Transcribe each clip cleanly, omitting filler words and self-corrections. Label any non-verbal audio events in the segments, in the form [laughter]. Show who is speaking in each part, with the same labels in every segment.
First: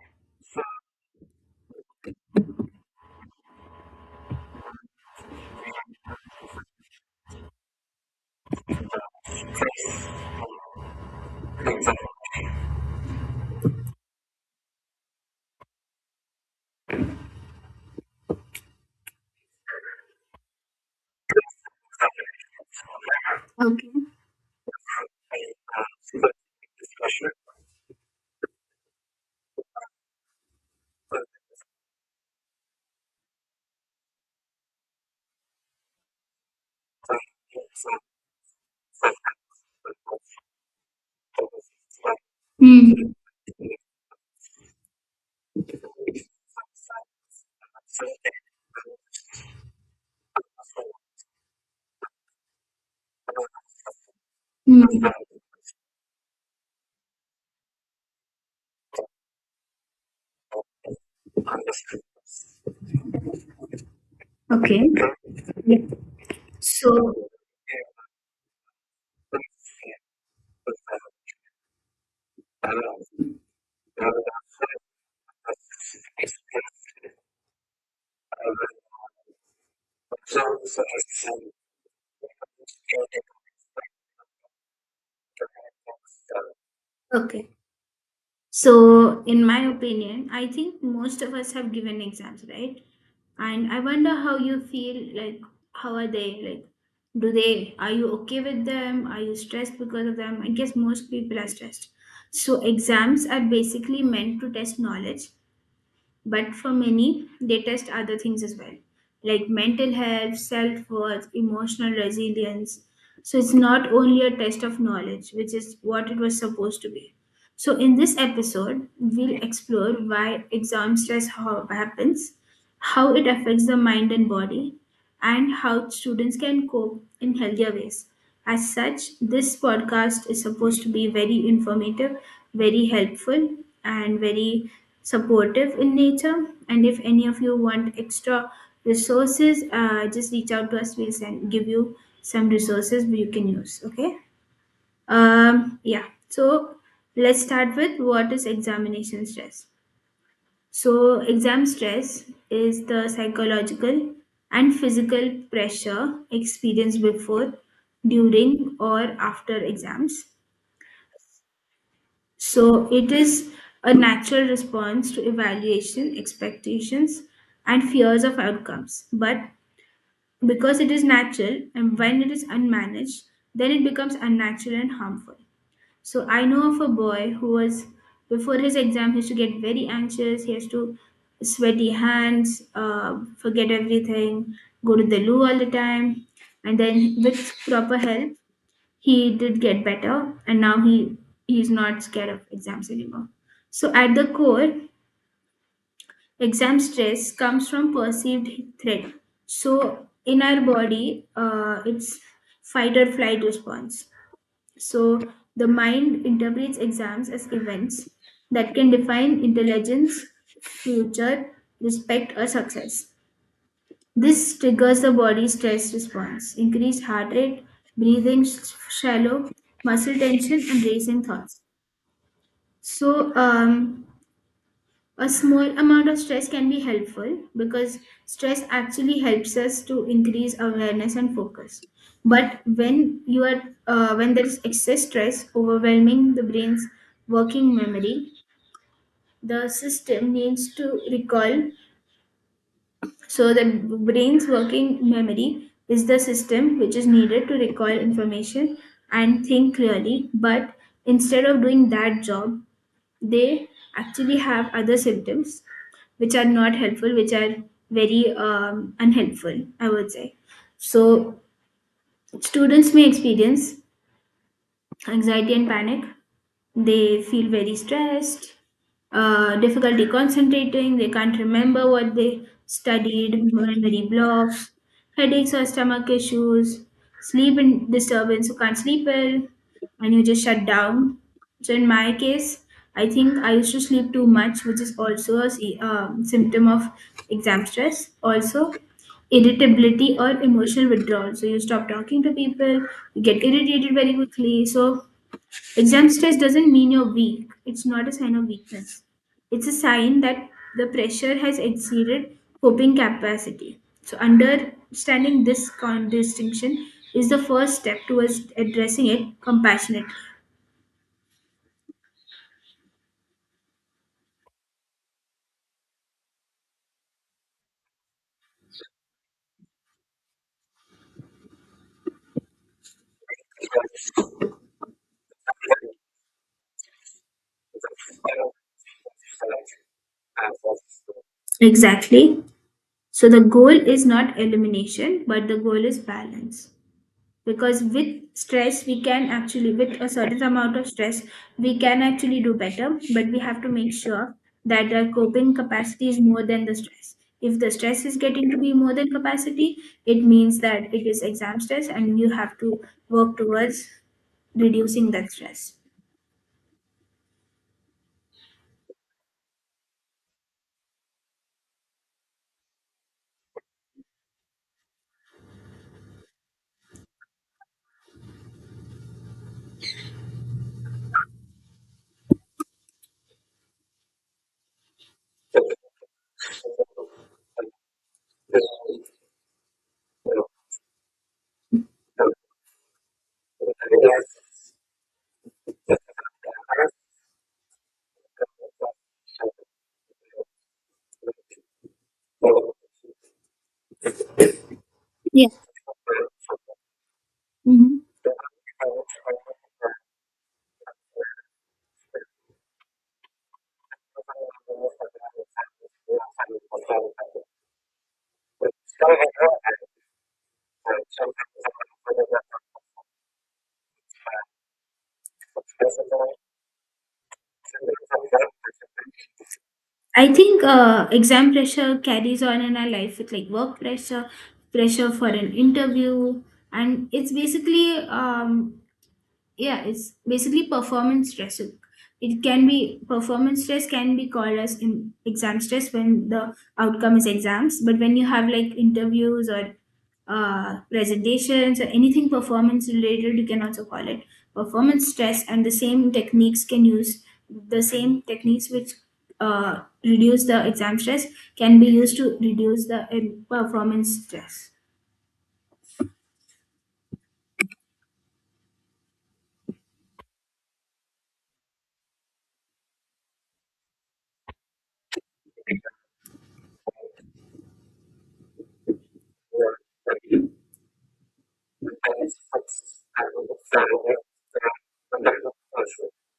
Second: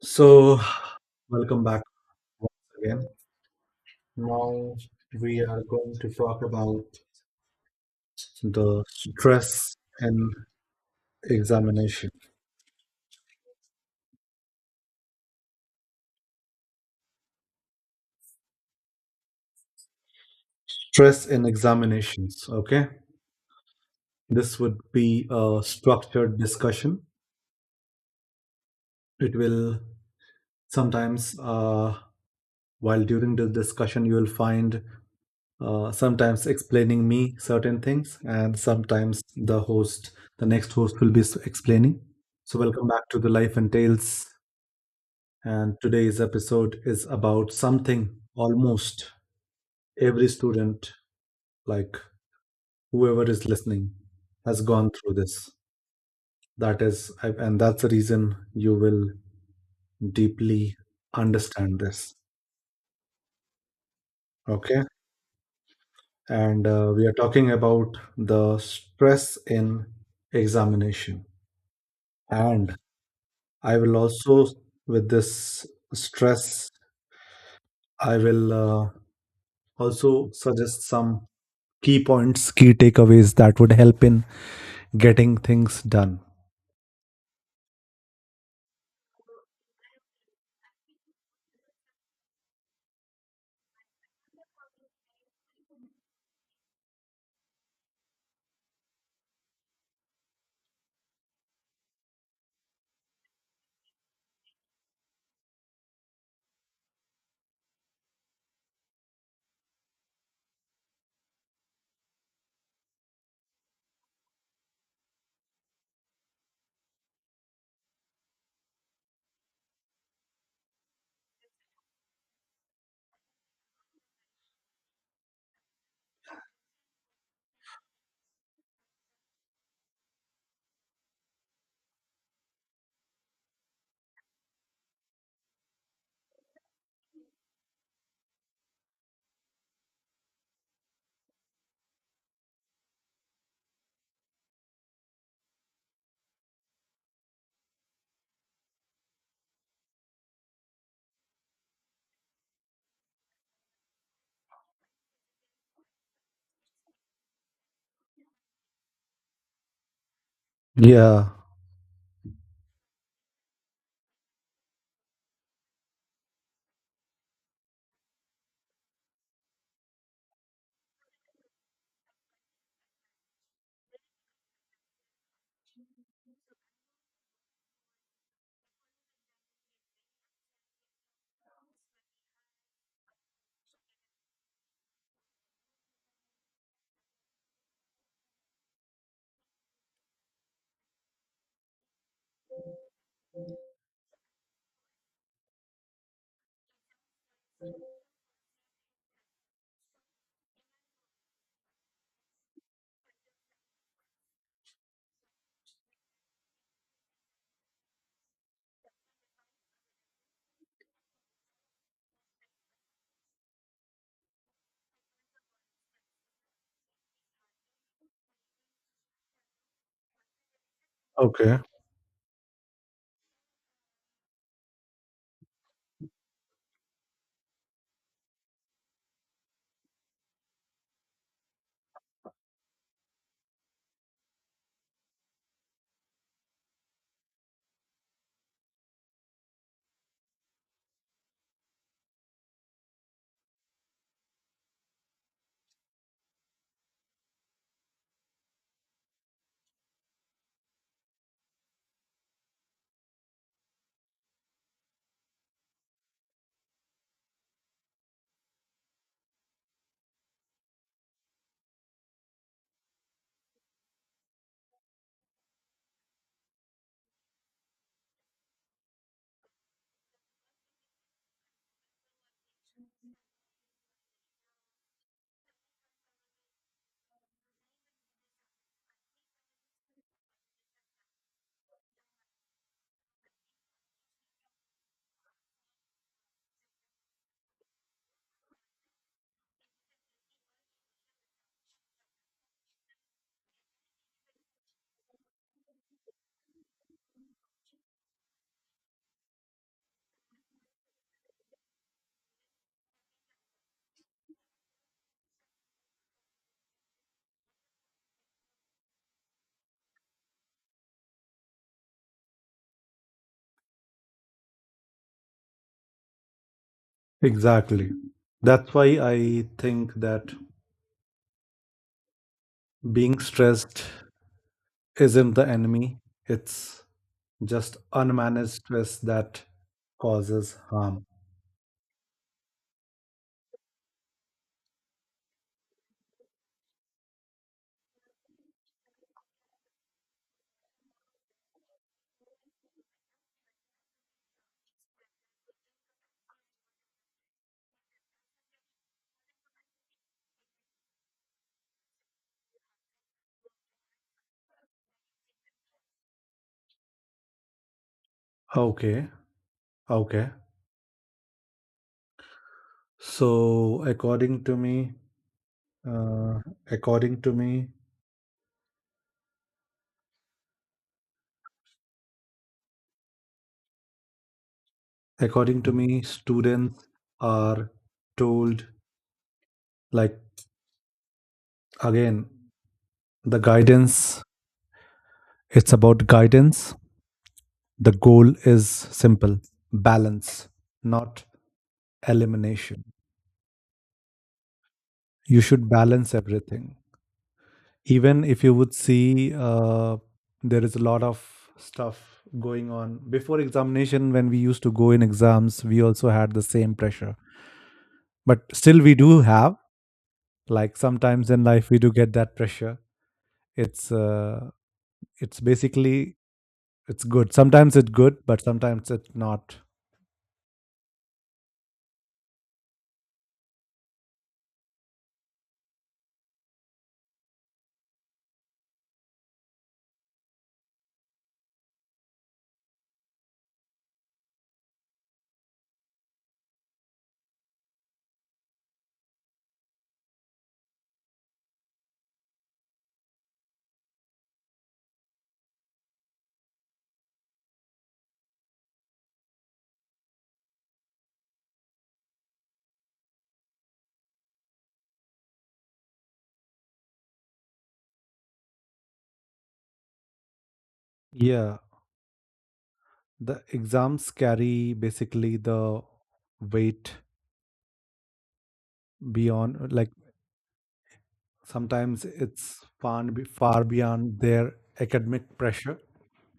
Speaker 1: So, welcome back once again. Now we are going to talk about the stress in examination. Stress in examinations, okay?
Speaker 2: Okay.
Speaker 1: This would be a structured discussion. It will sometimes, while during the discussion, you will find sometimes explaining me certain things, and sometimes the host, the next host, will be explaining. So, welcome back
Speaker 2: hmm
Speaker 1: to the Life and Tales, and today's episode is about something almost every student, like whoever is listening, has gone through
Speaker 2: hmm
Speaker 1: this. That is, and that's the reason you will deeply understand this. Okay.
Speaker 2: Okay.
Speaker 1: And we are
Speaker 2: So,
Speaker 1: talking about the stress in examination. And I will also, with this stress, I will also suggest some key points, key takeaways that would help in getting things done.
Speaker 2: okay. So, in my opinion, I think most of us have given exams, right? And I wonder how you feel, like, how are they? Like, are you okay with them? Are you stressed because of them? I guess most people are stressed. So, exams are basically meant to test knowledge, but for many, they test other things as well, like mental health, self worth, emotional resilience. So it's not only a test of knowledge, which is what it was supposed to be. So in this episode, we'll explore why exam stress happens, how it affects the mind and body, and how students can cope in healthier ways. As such, this podcast is supposed to be very informative, very helpful, and very supportive in nature. And if any of you want extra resources, just reach out to us. Give you some resources you can use. Okay. Yeah. So let's start with what is examination stress. So, exam stress is the psychological and physical pressure experienced before, during, or after exams.
Speaker 1: Yeah.
Speaker 2: So, it is a natural response to evaluation, expectations, and fears of outcomes. But because it is natural and when it is unmanaged, then it becomes unnatural and harmful. So I know of a boy who was before his exam he used to get very anxious. He has to sweaty hands, forget everything, go to the loo all the time, and then with proper help he did get better, and now he's not scared of exams anymore. So at the core, exam stress comes from perceived threat. So in our body, it's fight or flight response. So the mind interprets exams as events that can define intelligence, future, respect, or success. This triggers the body's stress response: increased heart rate, breathing shallow, muscle tension, and racing
Speaker 1: Okay.
Speaker 2: thoughts. So, a small amount of stress can be helpful because stress actually helps us to increase awareness and focus. But when you are when there is excess stress overwhelming the brain's working memory, the system needs to recall, so the brain's working memory is the system which is needed to recall information and think clearly. But instead of doing that job, they actually have other symptoms which are not helpful, which are very unhelpful, I would say. So, students may experience anxiety and panic, they feel very stressed, difficulty concentrating, they can't remember what they studied, memory blocks, headaches or stomach issues, sleep in disturbance, you can't sleep well and you just shut down. So in my case I think I used to sleep too much, which is also a symptom of exam stress. Also irritability or emotional withdrawal, so you stop talking to people, you get irritated very quickly. So exam stress doesn't mean you're weak. It's not a sign of weakness. It's a sign that the pressure has exceeded coping capacity. So, understanding this distinction is the first step towards addressing it compassionately.
Speaker 1: Exactly. That's why I think that being stressed isn't the enemy. It's just unmanaged stress that causes harm.
Speaker 2: Exactly. So, the goal is not elimination, but the goal is balance. Because with stress we can actually, with a certain amount of stress we can actually do better, but we have to make sure that our coping capacity is more than the stress. If the stress is getting to be more than capacity, it means that it is exam stress and you have to work towards reducing that stress.
Speaker 1: Okay. Okay. So according to me, uh, according to me, according to me, students are told, like, again the guidance. It's about guidance. The goal is simple: balance, not elimination. You
Speaker 2: Yeah.
Speaker 1: should balance everything.
Speaker 2: Hmm.
Speaker 1: Even if you would see, there is a lot of stuff going on before examination. When we used to go in exams, we also had the same pressure. But still, we do have, like sometimes in life, we do get that pressure. It's, uh, it's basically, it's good. Sometimes it's good, but sometimes it's not.
Speaker 2: I think exam pressure carries on in our life with like work pressure, pressure for an interview, and it's basically yeah, it's basically performance stress. So it can be, performance stress can be called as in exam stress when the outcome is exams, but when you have like interviews or presentations or anything performance related, you can also call it performance stress. And the same techniques can use, the same techniques which uh, reduce the exam stress can be used to reduce the performance stress.
Speaker 1: Yeah. The exams carry basically the weight beyond, like, sometimes it's far, far beyond their academic pressure.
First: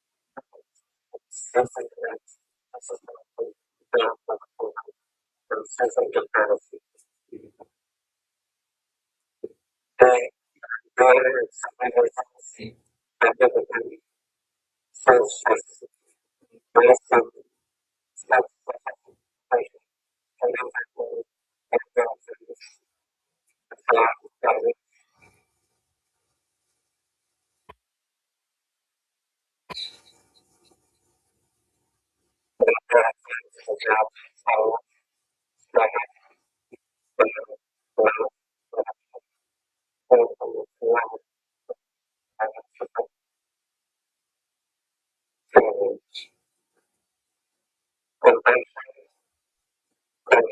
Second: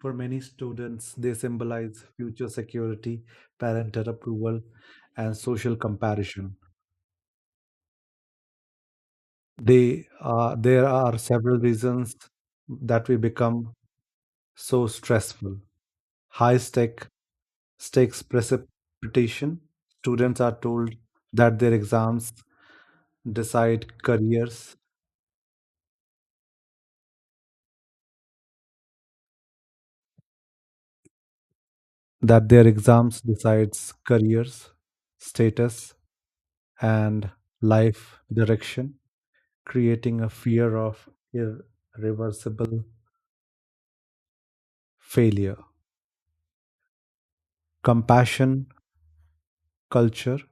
Speaker 1: For many students, they symbolize future security, parental approval, and social comparison. They there are several reasons that we become so stressful. High stake stakes precipitation: students are told that their exams decide careers, that their exams decides careers, status, and life direction, creating a fear of irreversible failure. Compassion culture:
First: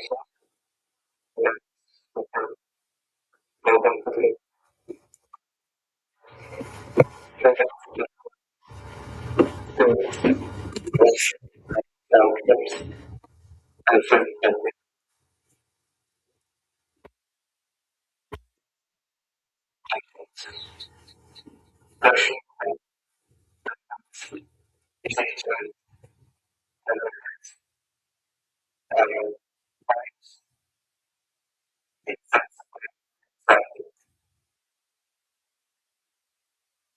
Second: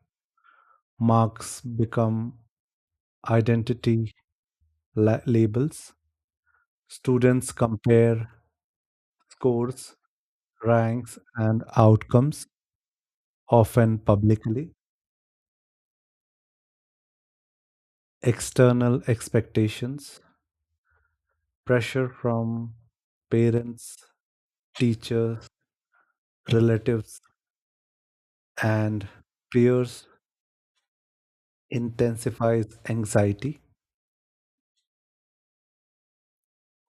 Speaker 1: marks become identity labels. Students compare scores, ranks and outcomes, often publicly. External expectations: pressure from parents, teachers, relatives, and peers intensifies anxiety.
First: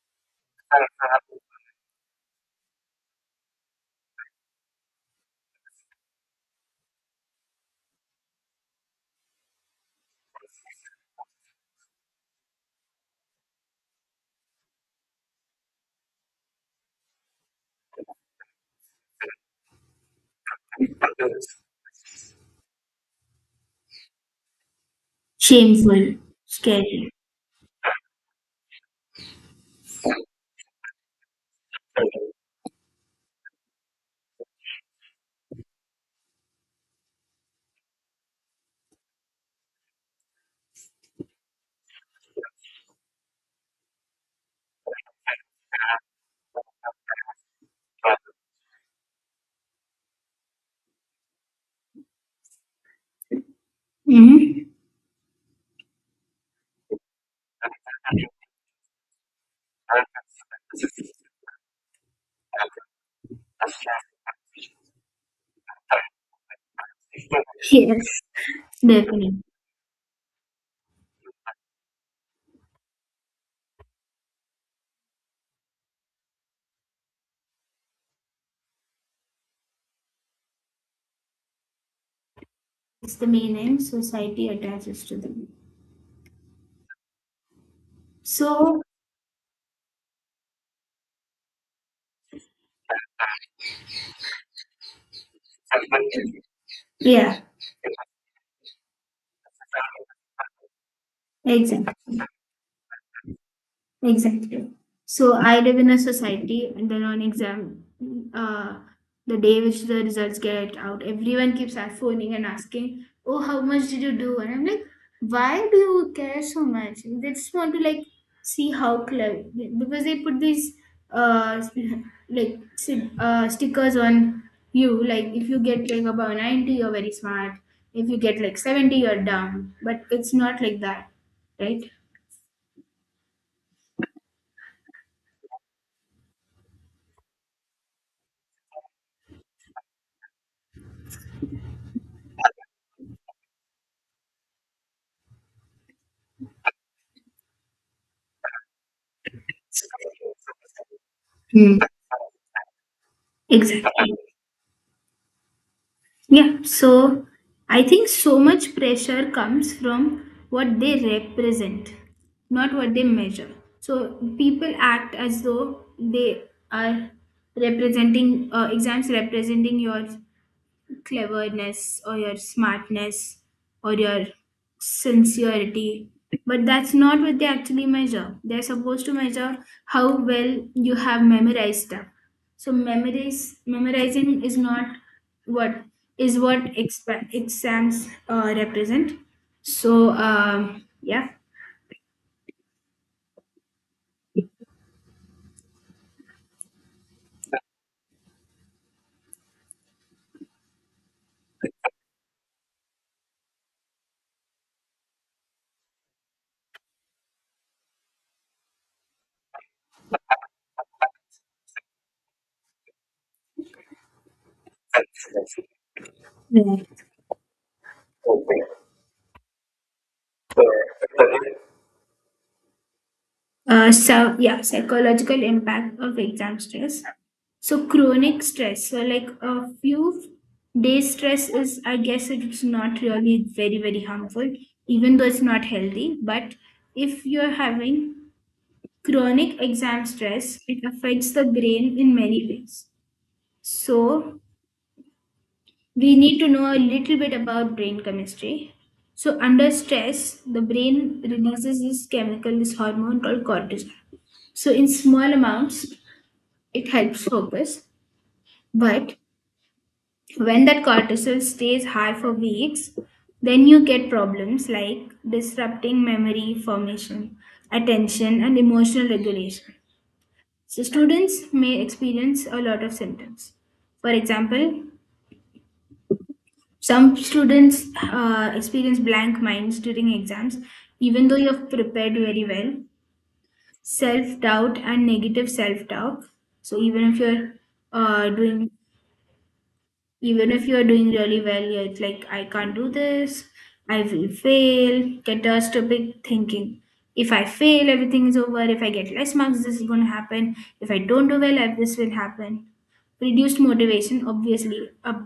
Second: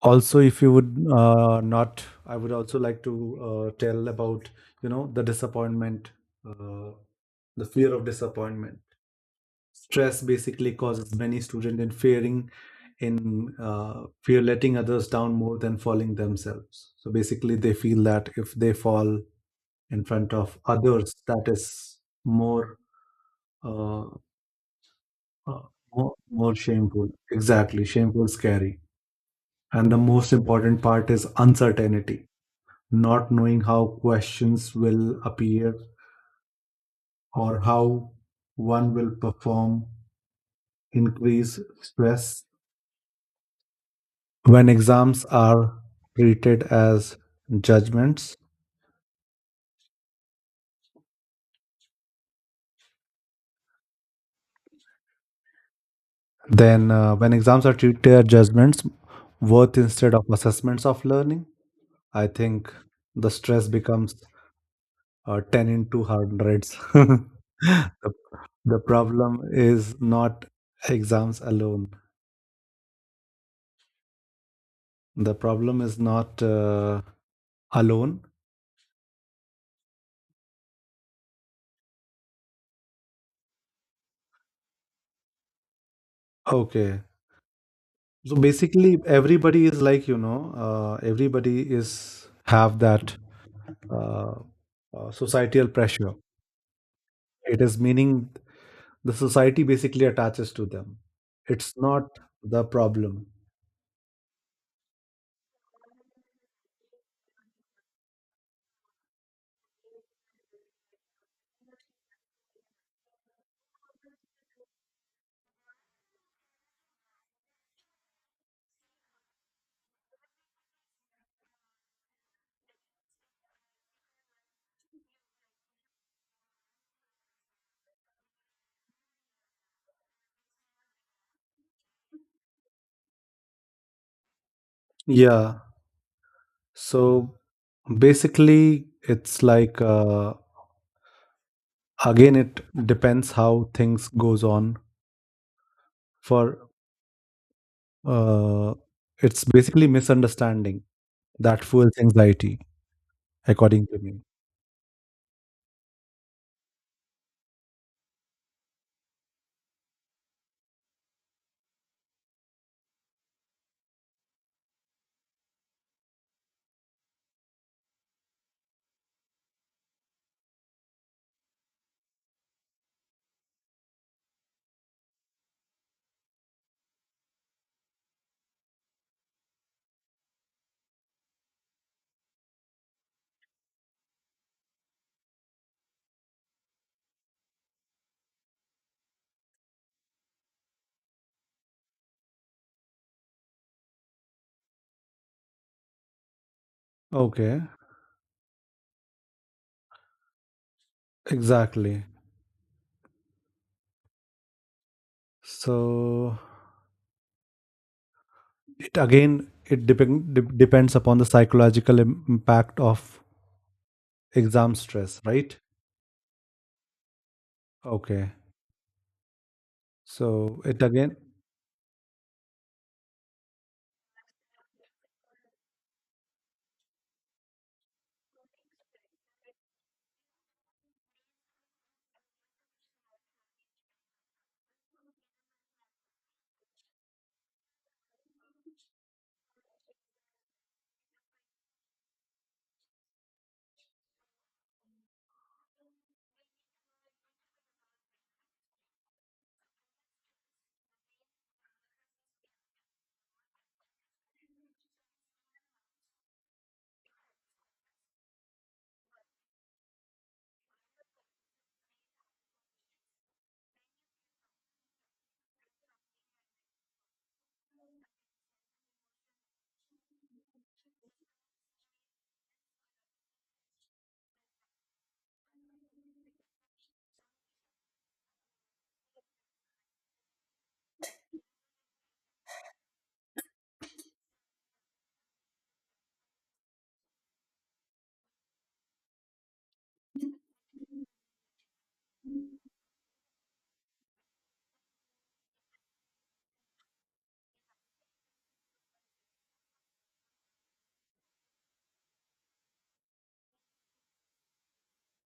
Speaker 1: Also, if you would not, I would also like to tell about, you know, the disappointment, uh, the fear of disappointment. Stress basically causes many students in fearing in fear letting others down more than falling themselves. So basically, they feel that if they fall in front of others, that is more. Uh, Uh, more,
Speaker 2: Shameful,
Speaker 1: more shameful.
Speaker 2: scary.
Speaker 1: Exactly. Shameful, scary. And the most important part is uncertainty, not knowing how questions will appear or how one will perform, increase stress. When exams are treated as judgments,
Speaker 2: Mm-hmm.
Speaker 1: then when exams are treated as judgments, worth instead of assessments of learning, I think the stress becomes 10 into hundreds. [laughs]
Speaker 2: Yes.
Speaker 1: the The problem
Speaker 2: Definitely.
Speaker 1: is not exams alone. The problem is not alone.
Speaker 2: It's the meaning society attaches to them.
Speaker 1: Okay. So
Speaker 2: So,
Speaker 1: basically, everybody is like, you know, everybody is have that uh, societal pressure.
Speaker 2: yeah,
Speaker 1: It is meaning the society basically attaches to them. It's
Speaker 2: exactly.
Speaker 1: not the problem.
Speaker 2: Exactly. So I live in a society, and then on exam, uh, the day which the results get out, everyone keeps phoning and asking, "Oh, how much did you do?" And I'm like, "Why do you care so much?" They just want to like see how clever, because they put these uh [laughs] like stickers on you. Like if you get like about 90, you're very smart. If you get like 70, you're dumb. But it's not like that, right?
Speaker 1: Yeah. So basically, it's like, again, it depends how things goes on. For Uh, it's basically misunderstanding that
Speaker 2: Hmm.
Speaker 1: fuels anxiety, according to
Speaker 2: Exactly.
Speaker 1: me.
Speaker 2: Yeah, so I think so much pressure comes from what they represent, not what they measure. So people act as though they are representing exams representing yours cleverness or your smartness or your sincerity, but that's not what they actually measure. They're supposed to measure how well you have memorized stuff. So memorize memorizing is not what is what exams represent. So yeah.
Speaker 1: Okay, exactly. So it again it depends upon the psychological impact of exam stress, right? Okay. So it again.
Speaker 2: So yeah, psychological impact of exam stress. So chronic stress. So like a few days stress is, I guess it's not really very very harmful, even though it's not healthy. But if you're having chronic exam stress, it affects the brain in many ways. So we need to know a little bit about brain chemistry. So, under stress, the brain releases this chemical, this hormone called cortisol. So, in small amounts, it helps focus. But when that cortisol stays high for weeks, then you get problems like disrupting memory formation, attention, and emotional regulation. So, students may experience a lot of symptoms. For example, some students experience blank minds during exams, even though you have prepared very well. Self doubt and negative self talk. So, even if you're doing even if you're doing really well, you're like I can't do this, I will fail. Catastrophic thinking. If I fail everything is over, if I get less marks this is going to happen, if I don't do well this will happen. Reduced motivation, obviously, up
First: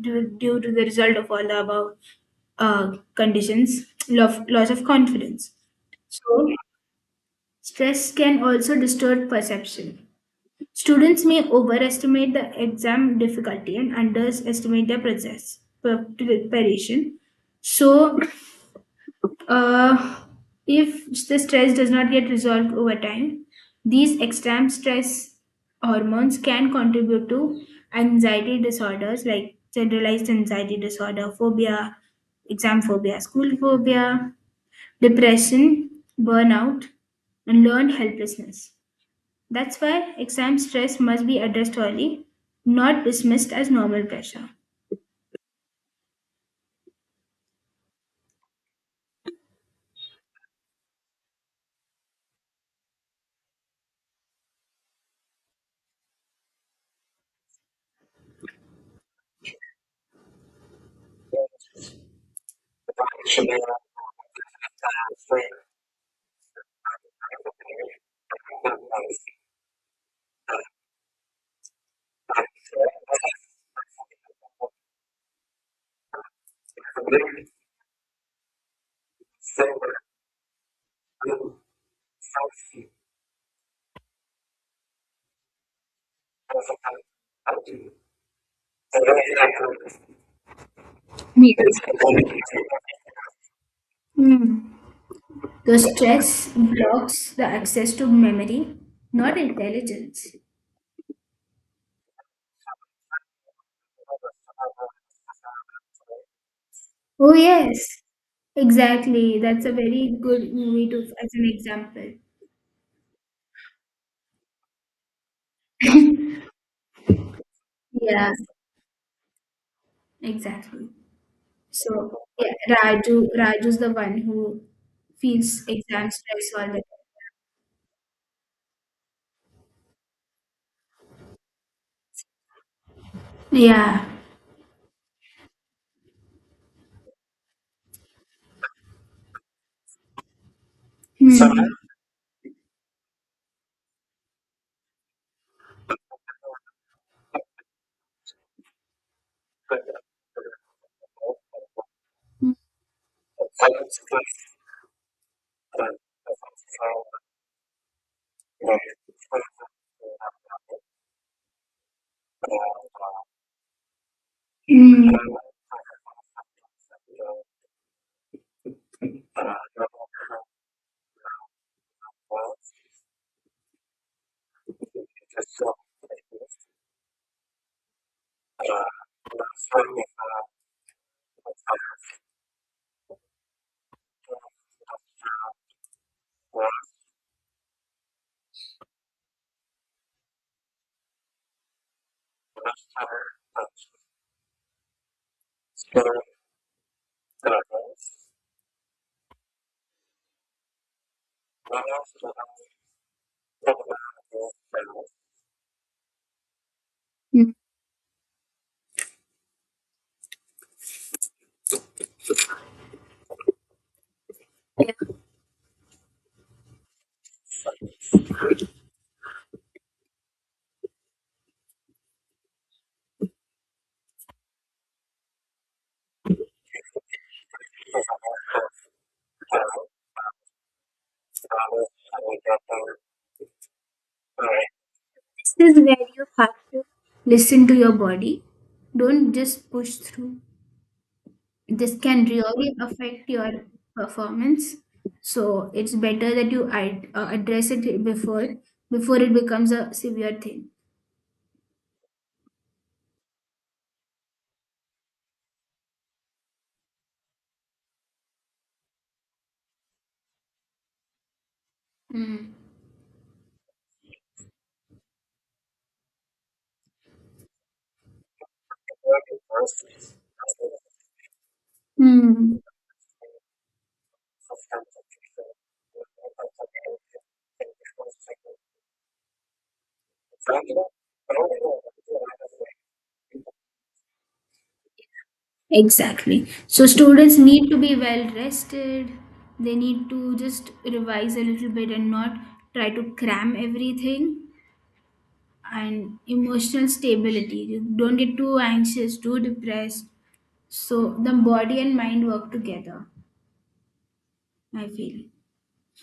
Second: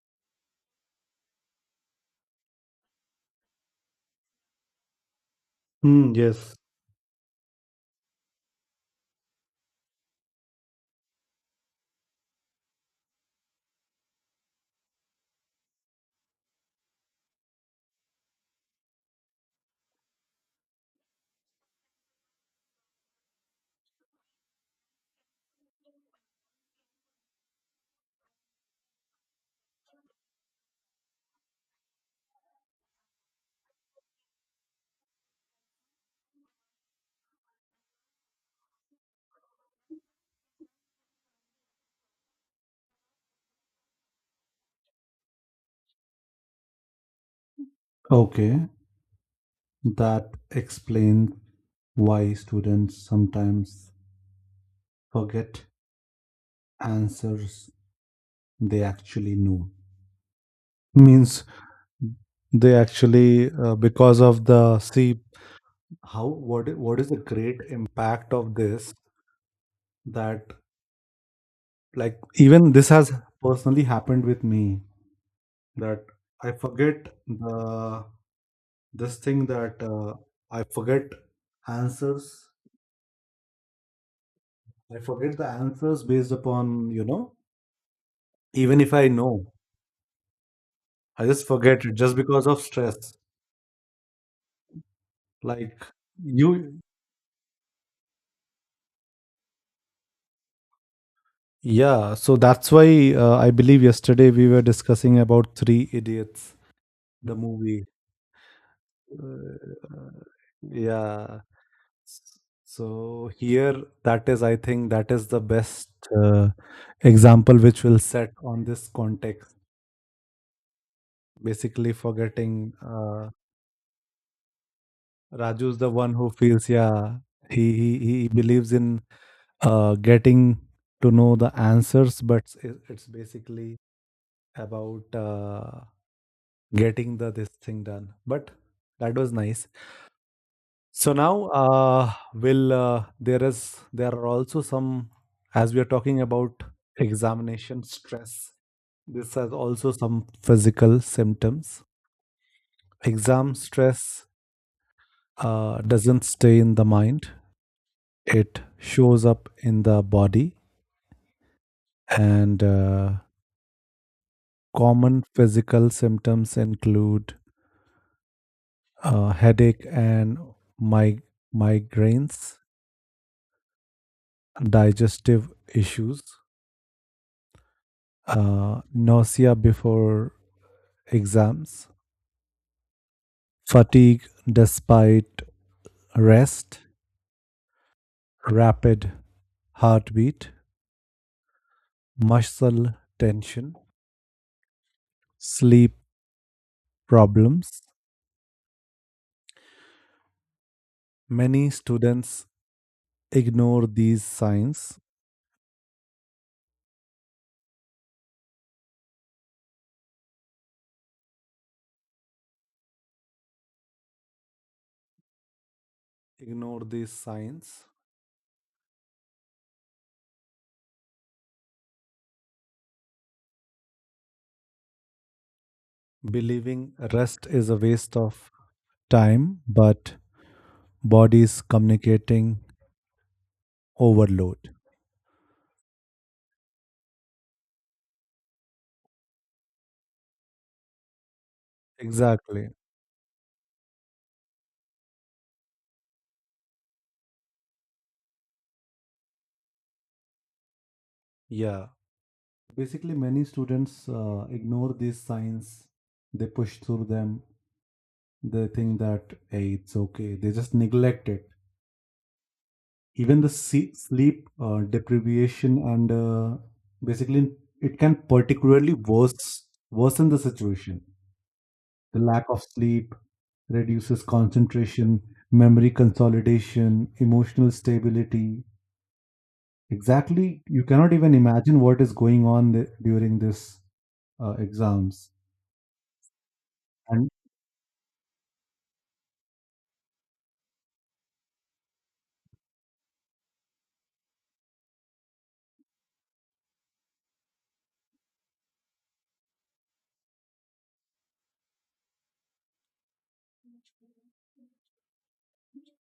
Speaker 2: due, to the result of all the above conditions. Loss of confidence.
Speaker 1: Hmm,
Speaker 2: So
Speaker 1: yes.
Speaker 2: stress can also distort perception. Students may overestimate the exam difficulty and underestimate their process preparation. So, uh, if the stress does not get resolved over time, these extreme stress hormones can contribute to anxiety disorders like generalized anxiety disorder, phobia, exam phobia, school phobia, depression, burnout, and learned helplessness. That's why exam stress must be addressed early, not dismissed as normal pressure.
Speaker 1: Okay, that explains why students sometimes forget answers they actually know. Means they actually, because of the see how what what is the great impact of this, that, like, even this has personally happened with me, that I forget the this thing that I forget answers. I forget the answers based upon, you know, even if I know, I just forget it just
Speaker 2: Hmm.
Speaker 1: because of stress.
Speaker 2: The
Speaker 1: Like
Speaker 2: stress
Speaker 1: you,
Speaker 2: blocks the access to memory, not intelligence.
Speaker 1: yeah. So that's why I believe yesterday we were discussing about Three Idiots,
Speaker 2: Oh,
Speaker 1: the movie.
Speaker 2: yes, exactly.
Speaker 1: Uh,
Speaker 2: That's a very
Speaker 1: uh,
Speaker 2: good movie to
Speaker 1: yeah.
Speaker 2: as an example.
Speaker 1: S- So here, that is, I think, that is the best uh, example which will set
Speaker 2: Yeah,
Speaker 1: on this context.
Speaker 2: exactly.
Speaker 1: Basically,
Speaker 2: So, yeah,
Speaker 1: forgetting
Speaker 2: Raju's the one who feels
Speaker 1: Raju is the
Speaker 2: exam
Speaker 1: one who
Speaker 2: stress all
Speaker 1: feels,
Speaker 2: the time.
Speaker 1: yeah, he believes in getting to know the answers, but it's basically
Speaker 2: Yeah.
Speaker 1: about getting the this thing done. But that was nice. So now,
Speaker 2: Hmm.
Speaker 1: will there is there are also some, as we are talking about examination stress. This has also some physical symptoms. Exam stress doesn't stay in the mind; it shows up in the body. And common physical symptoms include headache and mig- migraines, digestive issues, nausea before exams, fatigue despite rest, rapid heartbeat, muscle tension, sleep problems. Many students ignore these signs,
Speaker 2: Hmm.
Speaker 1: ignore these signs, believing rest is a waste of time, but bodies communicating overload.
Speaker 2: This is where you have to listen to your body. Don't just push through. This can
Speaker 1: Exactly.
Speaker 2: really affect your performance. So it's better that you address it before it becomes a severe thing.
Speaker 1: Yeah. Basically, many students ignore these signs, they push through them. They think that, hey, it's okay. They just neglect it.
Speaker 2: Mm.
Speaker 1: Even the sleep deprivation and basically it can particularly worsen the situation. The lack of sleep reduces concentration, memory consolidation, emotional stability. Exactly, you cannot even imagine what is going on during this exams.
Speaker 2: Exactly. So
Speaker 1: And
Speaker 2: students need to be well rested. They need to just revise a little bit and not try to cram everything. And emotional stability. You don't get too anxious, too depressed. So the body and mind work together, I feel.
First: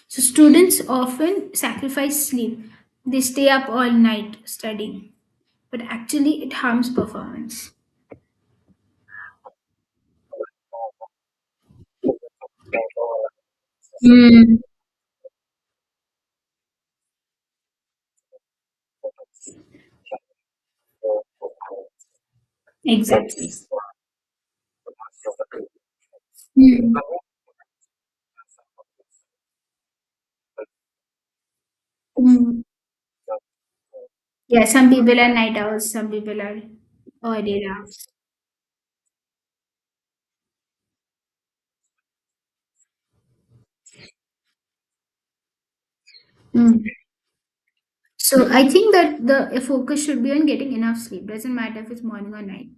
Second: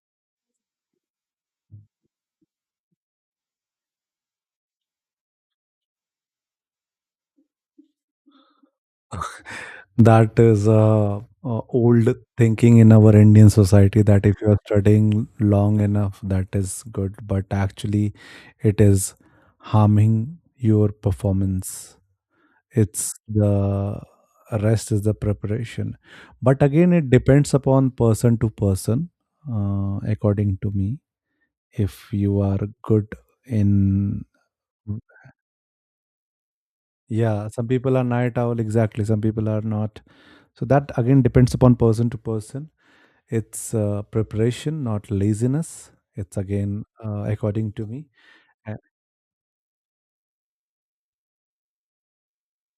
Speaker 2: So students often sacrifice sleep. They stay up all night studying, but actually it harms performance.
Speaker 1: that is old thinking in our Indian society that if you
Speaker 2: Hmm.
Speaker 1: are studying long enough, that is good, but actually, it is harming your performance. It's
Speaker 2: Exactly.
Speaker 1: the rest is the preparation, but again,
Speaker 2: Hmm.
Speaker 1: it depends upon person to person. According to me, if you are
Speaker 2: Hmm.
Speaker 1: good in,
Speaker 2: Yeah, some people are night owls, some people are
Speaker 1: yeah,
Speaker 2: early
Speaker 1: some people are
Speaker 2: owls.
Speaker 1: night owl, exactly, some people are not. So that again depends upon person to person. It's preparation, not laziness. It's
Speaker 2: Hmm.
Speaker 1: again, according to me.
Speaker 2: So I
Speaker 1: Uh,
Speaker 2: think that the focus should be on getting enough sleep. Doesn't matter if it's morning or night.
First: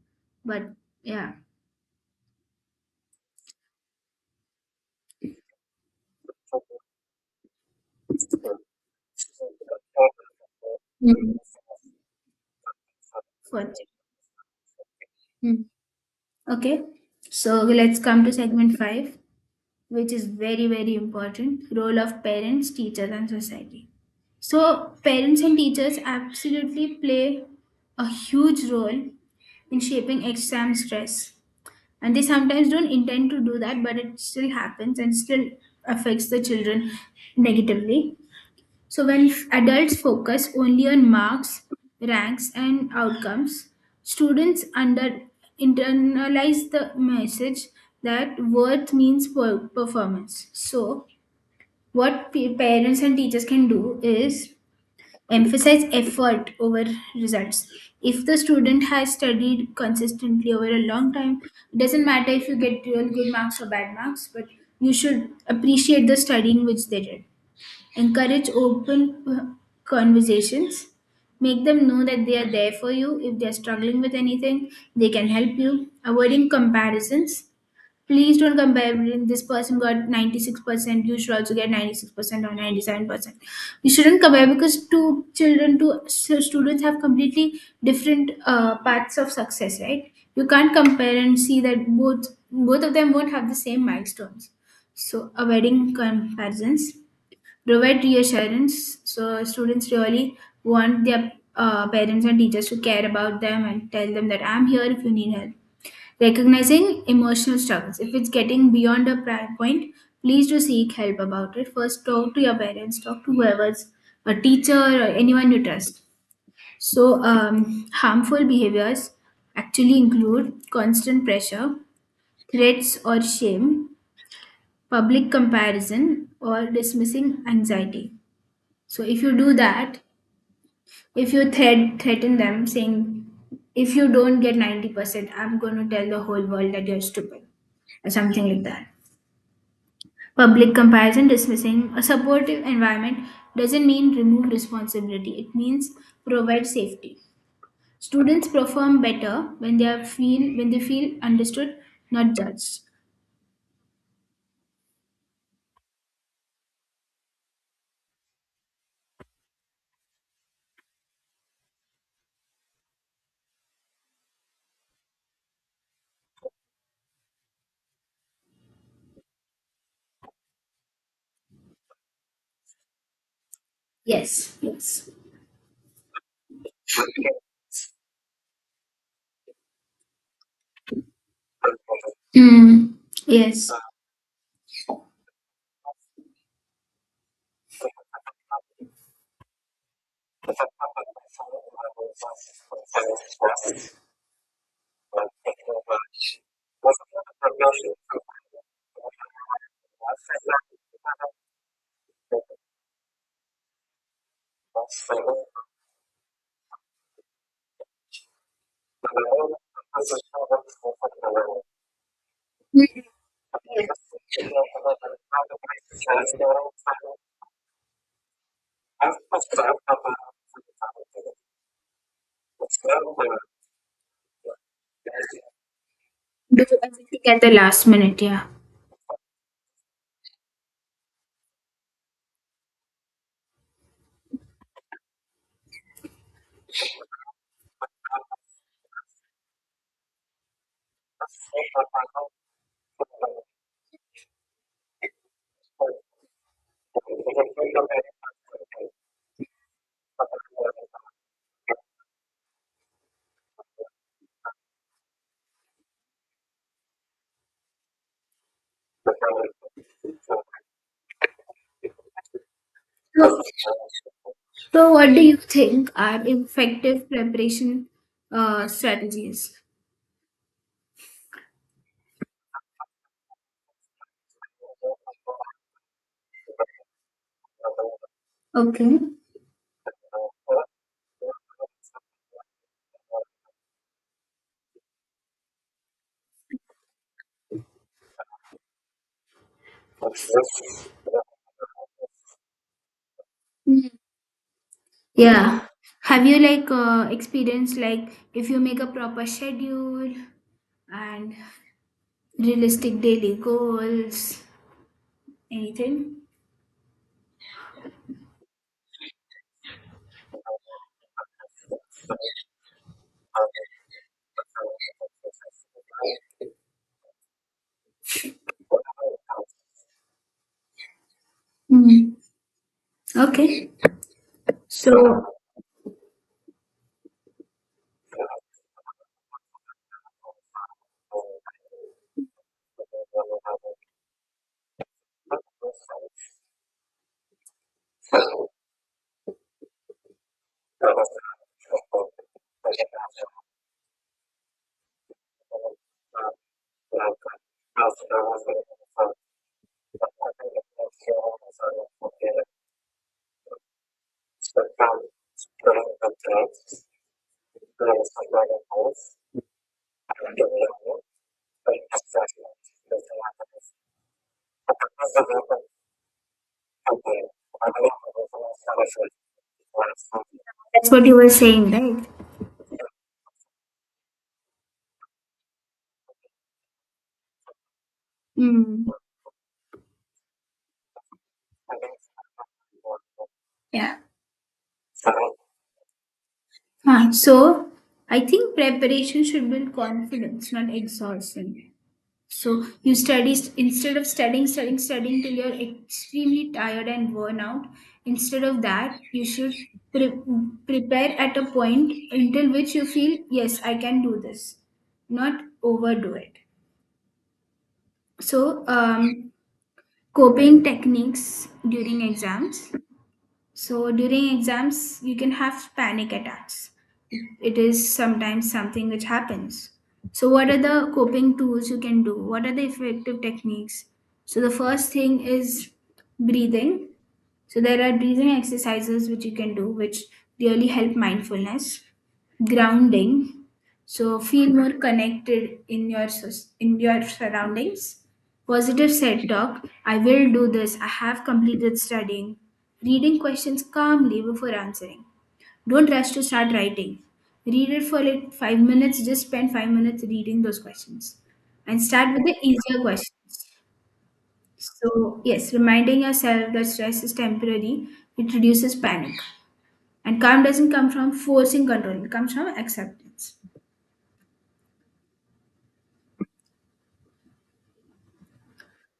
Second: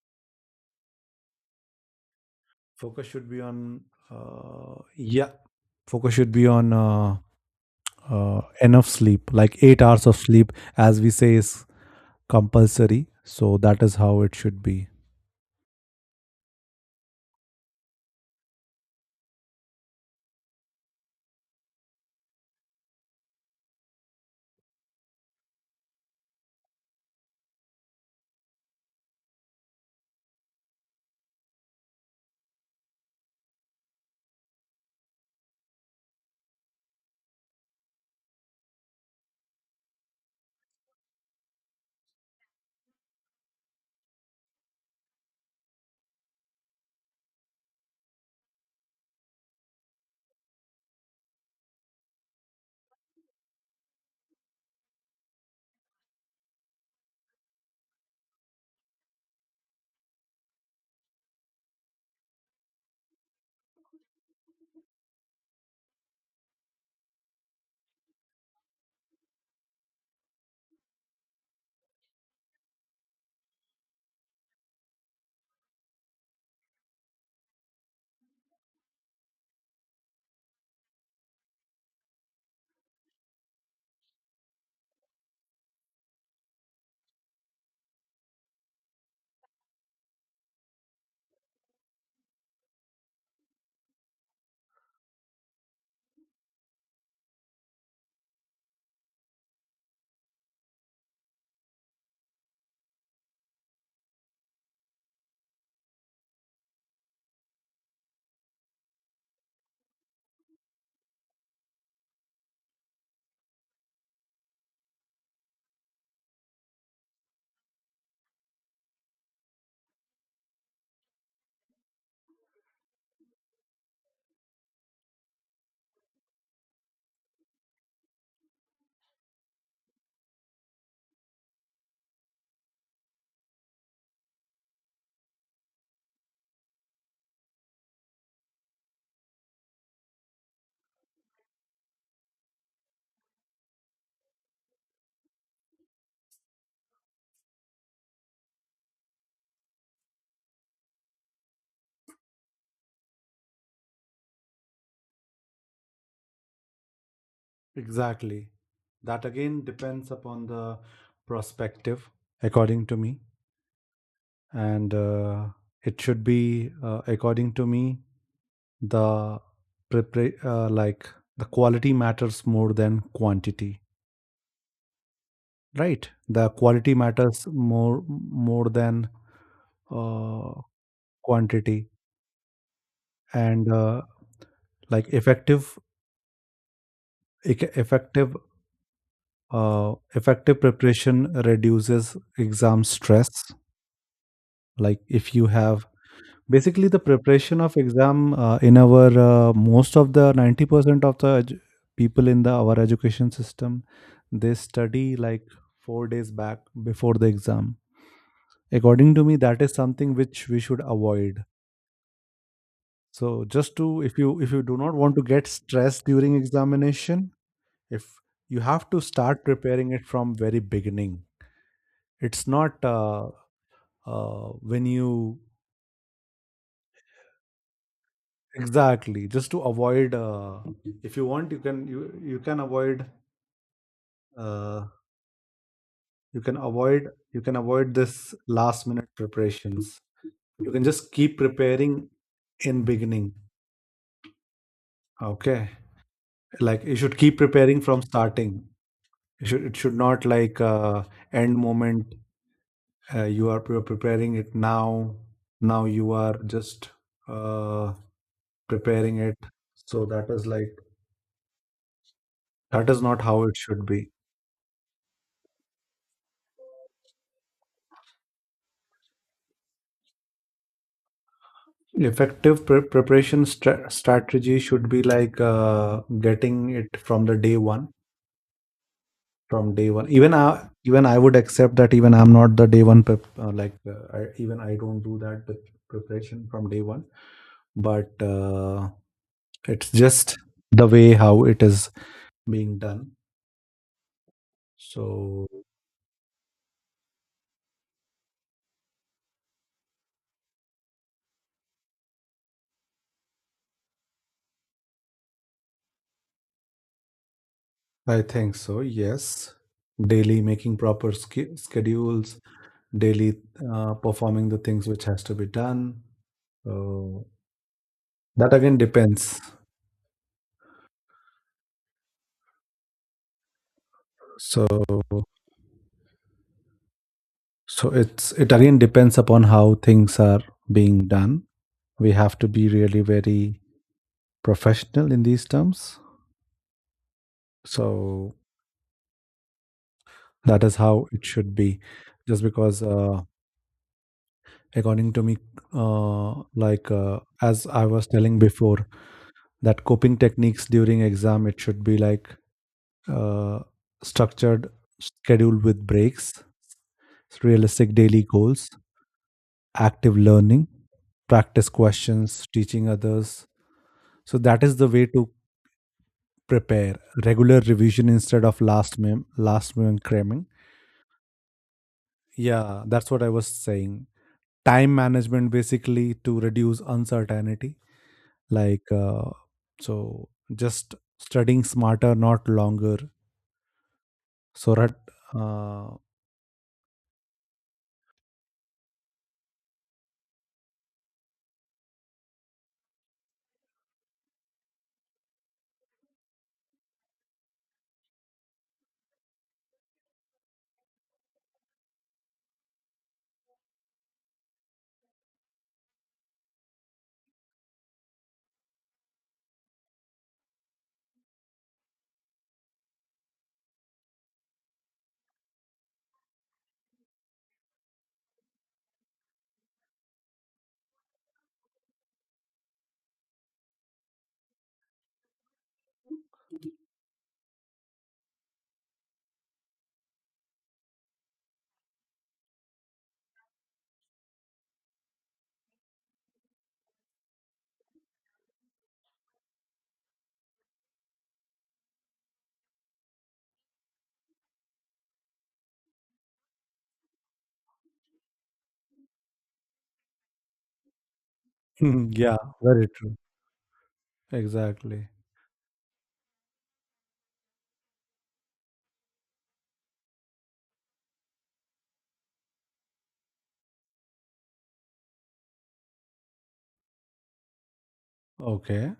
Speaker 2: But yeah.
Speaker 1: Focus should be on yeah. Focus should be on enough sleep, like 8 hours of sleep, as we
Speaker 2: Hmm.
Speaker 1: say is compulsory. So
Speaker 2: For.
Speaker 1: that is how it should be.
Speaker 2: Hmm. Okay. So let's come to segment five, which is very very important: role of parents, teachers and society. So parents and teachers absolutely play a huge role in shaping exam stress, and they sometimes don't intend to do that, but it still happens and still affects the children negatively. So when adults focus only on marks, ranks, and outcomes, students under internalize the message that worth means performance. So what parents and teachers can do is emphasize effort over results. If the student has studied consistently over a long time, it doesn't matter if you get real good marks or bad marks, but you should appreciate the studying which they did. Encourage open conversations. Make them know that they are there for you. If they're struggling with anything, they can help you. Avoiding comparisons. Please don't compare, "Well, this person got 96%, you should also get 96% or 97%." You shouldn't compare because two children, two students have completely different paths of success, right? You can't compare and see that both of them won't have the same milestones. So avoiding comparisons, provide reassurance. So students really want their parents and teachers to care about them and tell them that I'm here if you need help. Recognizing emotional struggles. If it's getting beyond a prior point, please do seek help about it. First, talk to your parents, talk to whoever's a teacher or anyone you trust. So, harmful behaviors actually include constant pressure, threats or shame, public comparison, or dismissing anxiety. So if you do that, if you threaten them saying, if you don't get 90%, I'm going to tell the whole world that you're stupid or something like that. Public comparison, dismissing. A supportive environment doesn't mean remove responsibility. It means provide safety. Students perform better when they feel understood, not judged.
Speaker 1: Exactly. That again depends upon the prospective, according to me. And it should be, according to me, the prepare like the quality matters more than quantity,
Speaker 2: Yes, yes.
Speaker 1: right, the quality matters more than uh, quantity.
Speaker 2: Mm,
Speaker 1: And
Speaker 2: yes.
Speaker 1: like effective effective effective preparation reduces exam stress, like if you have basically, the preparation of exam in our most of the 90% of the people in the our education system, they study like 4 days back before the exam. According to me, that is something which we should avoid. So just to, if you, if you do not want to get stressed during examination, if you have to start preparing it from very beginning. It's not uh, when you,
Speaker 2: Do everything at the last minute, yeah.
Speaker 1: exactly, just to avoid, if you want you can you can avoid uh, you can avoid, you can avoid this last minute preparations. You can just keep preparing in beginning, okay, like you should keep preparing from starting. You should, it should not like end moment you are preparing it now. Now you are just uh, preparing it. So that is like that is not how it should be.
Speaker 2: So, what do you think are effective preparation strategies?
Speaker 1: Effective preparation strategy should be like getting it from the day one.
Speaker 2: Okay.
Speaker 1: From day one, even I would accept that even I'm not the day one prep. Even I don't do that preparation from day one. But it's just the way how it is being done.
Speaker 2: Mm.
Speaker 1: So
Speaker 2: Yeah. Have you like experienced like if you make a proper schedule and realistic daily goals, anything?
Speaker 1: I think so. Yes, daily making proper schedules, daily performing the things which has to be done. So that again depends.
Speaker 2: Mm. Okay.
Speaker 1: so
Speaker 2: So
Speaker 1: so it's it again depends upon how things are being done. We have to be really very professional in these terms. So that is how it should be. Just because, according to me, uh, as I was telling before, that coping techniques during exam it should be like uh, structured, scheduled with breaks, realistic daily goals, active learning, practice questions, teaching others. So that is the way to prepare regular revision instead of last minute cramming.
Speaker 2: that's what you were saying, right?
Speaker 1: Yeah, that's what I was saying. Time management basically to reduce uncertainty.
Speaker 2: Mm.
Speaker 1: Like so, just studying smarter, not longer.
Speaker 2: Yeah.
Speaker 1: So that uh,
Speaker 2: Huh. So I think preparation should build confidence, not exhaustion. So you study, instead of studying, studying, studying till you're extremely tired and worn out. Instead of that, you should pre- prepare at a point until which you feel, yes, I can do this, not overdo it. So, coping techniques during exams. So during exams, you can have panic attacks. It is sometimes something which happens. So, what are the coping tools you can do? What are the effective techniques? So, the first thing is breathing. So, there are breathing exercises which you can do, which really help. Mindfulness. Grounding. So, feel more connected in your in your surroundings. Positive self talk. I will do this, I have completed studying. Reading questions calmly before answering. Don't rush to start writing. Read it for like 5 minutes, just spend 5 minutes reading those questions. And
Speaker 1: [laughs]
Speaker 2: start with the
Speaker 1: yeah,
Speaker 2: easier
Speaker 1: very true.
Speaker 2: questions.
Speaker 1: Exactly.
Speaker 2: So, yes, reminding yourself that stress is temporary, it reduces panic. And calm doesn't come from forcing control, it comes from acceptance.
Speaker 1: Okay.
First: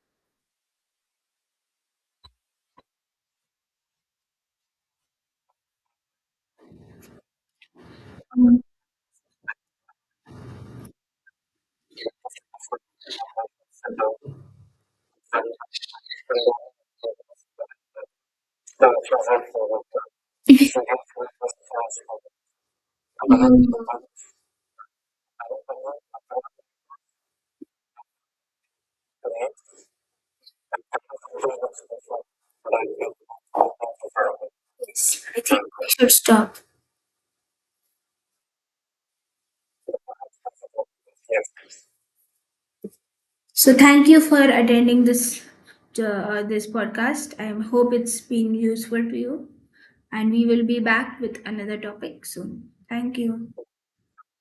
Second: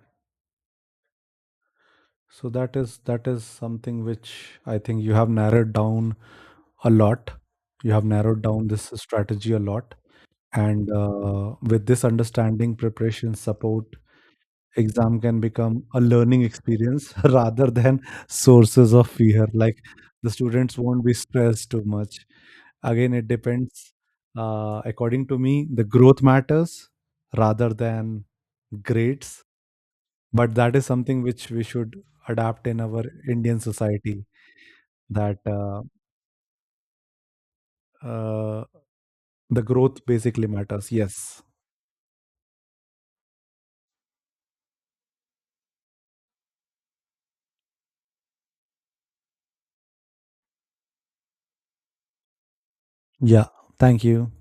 Speaker 1: So that is, that is something which I think you have narrowed down a lot. You have narrowed down this strategy a lot. And with this understanding, preparation, support, exam can become a learning experience [laughs] rather than sources of fear. Like the students won't be stressed too much. Again, it depends. According to me, the growth matters rather than grades. But that is something which we should adapt in our Indian society, that
Speaker 2: Should.
Speaker 1: uh, the growth basically matters. Yes.
Speaker 2: So thank you for attending this this podcast. I hope it's been useful to you, and we will be back with another topic soon. Thank
Speaker 1: Yeah.
Speaker 2: you.
Speaker 1: Thank you.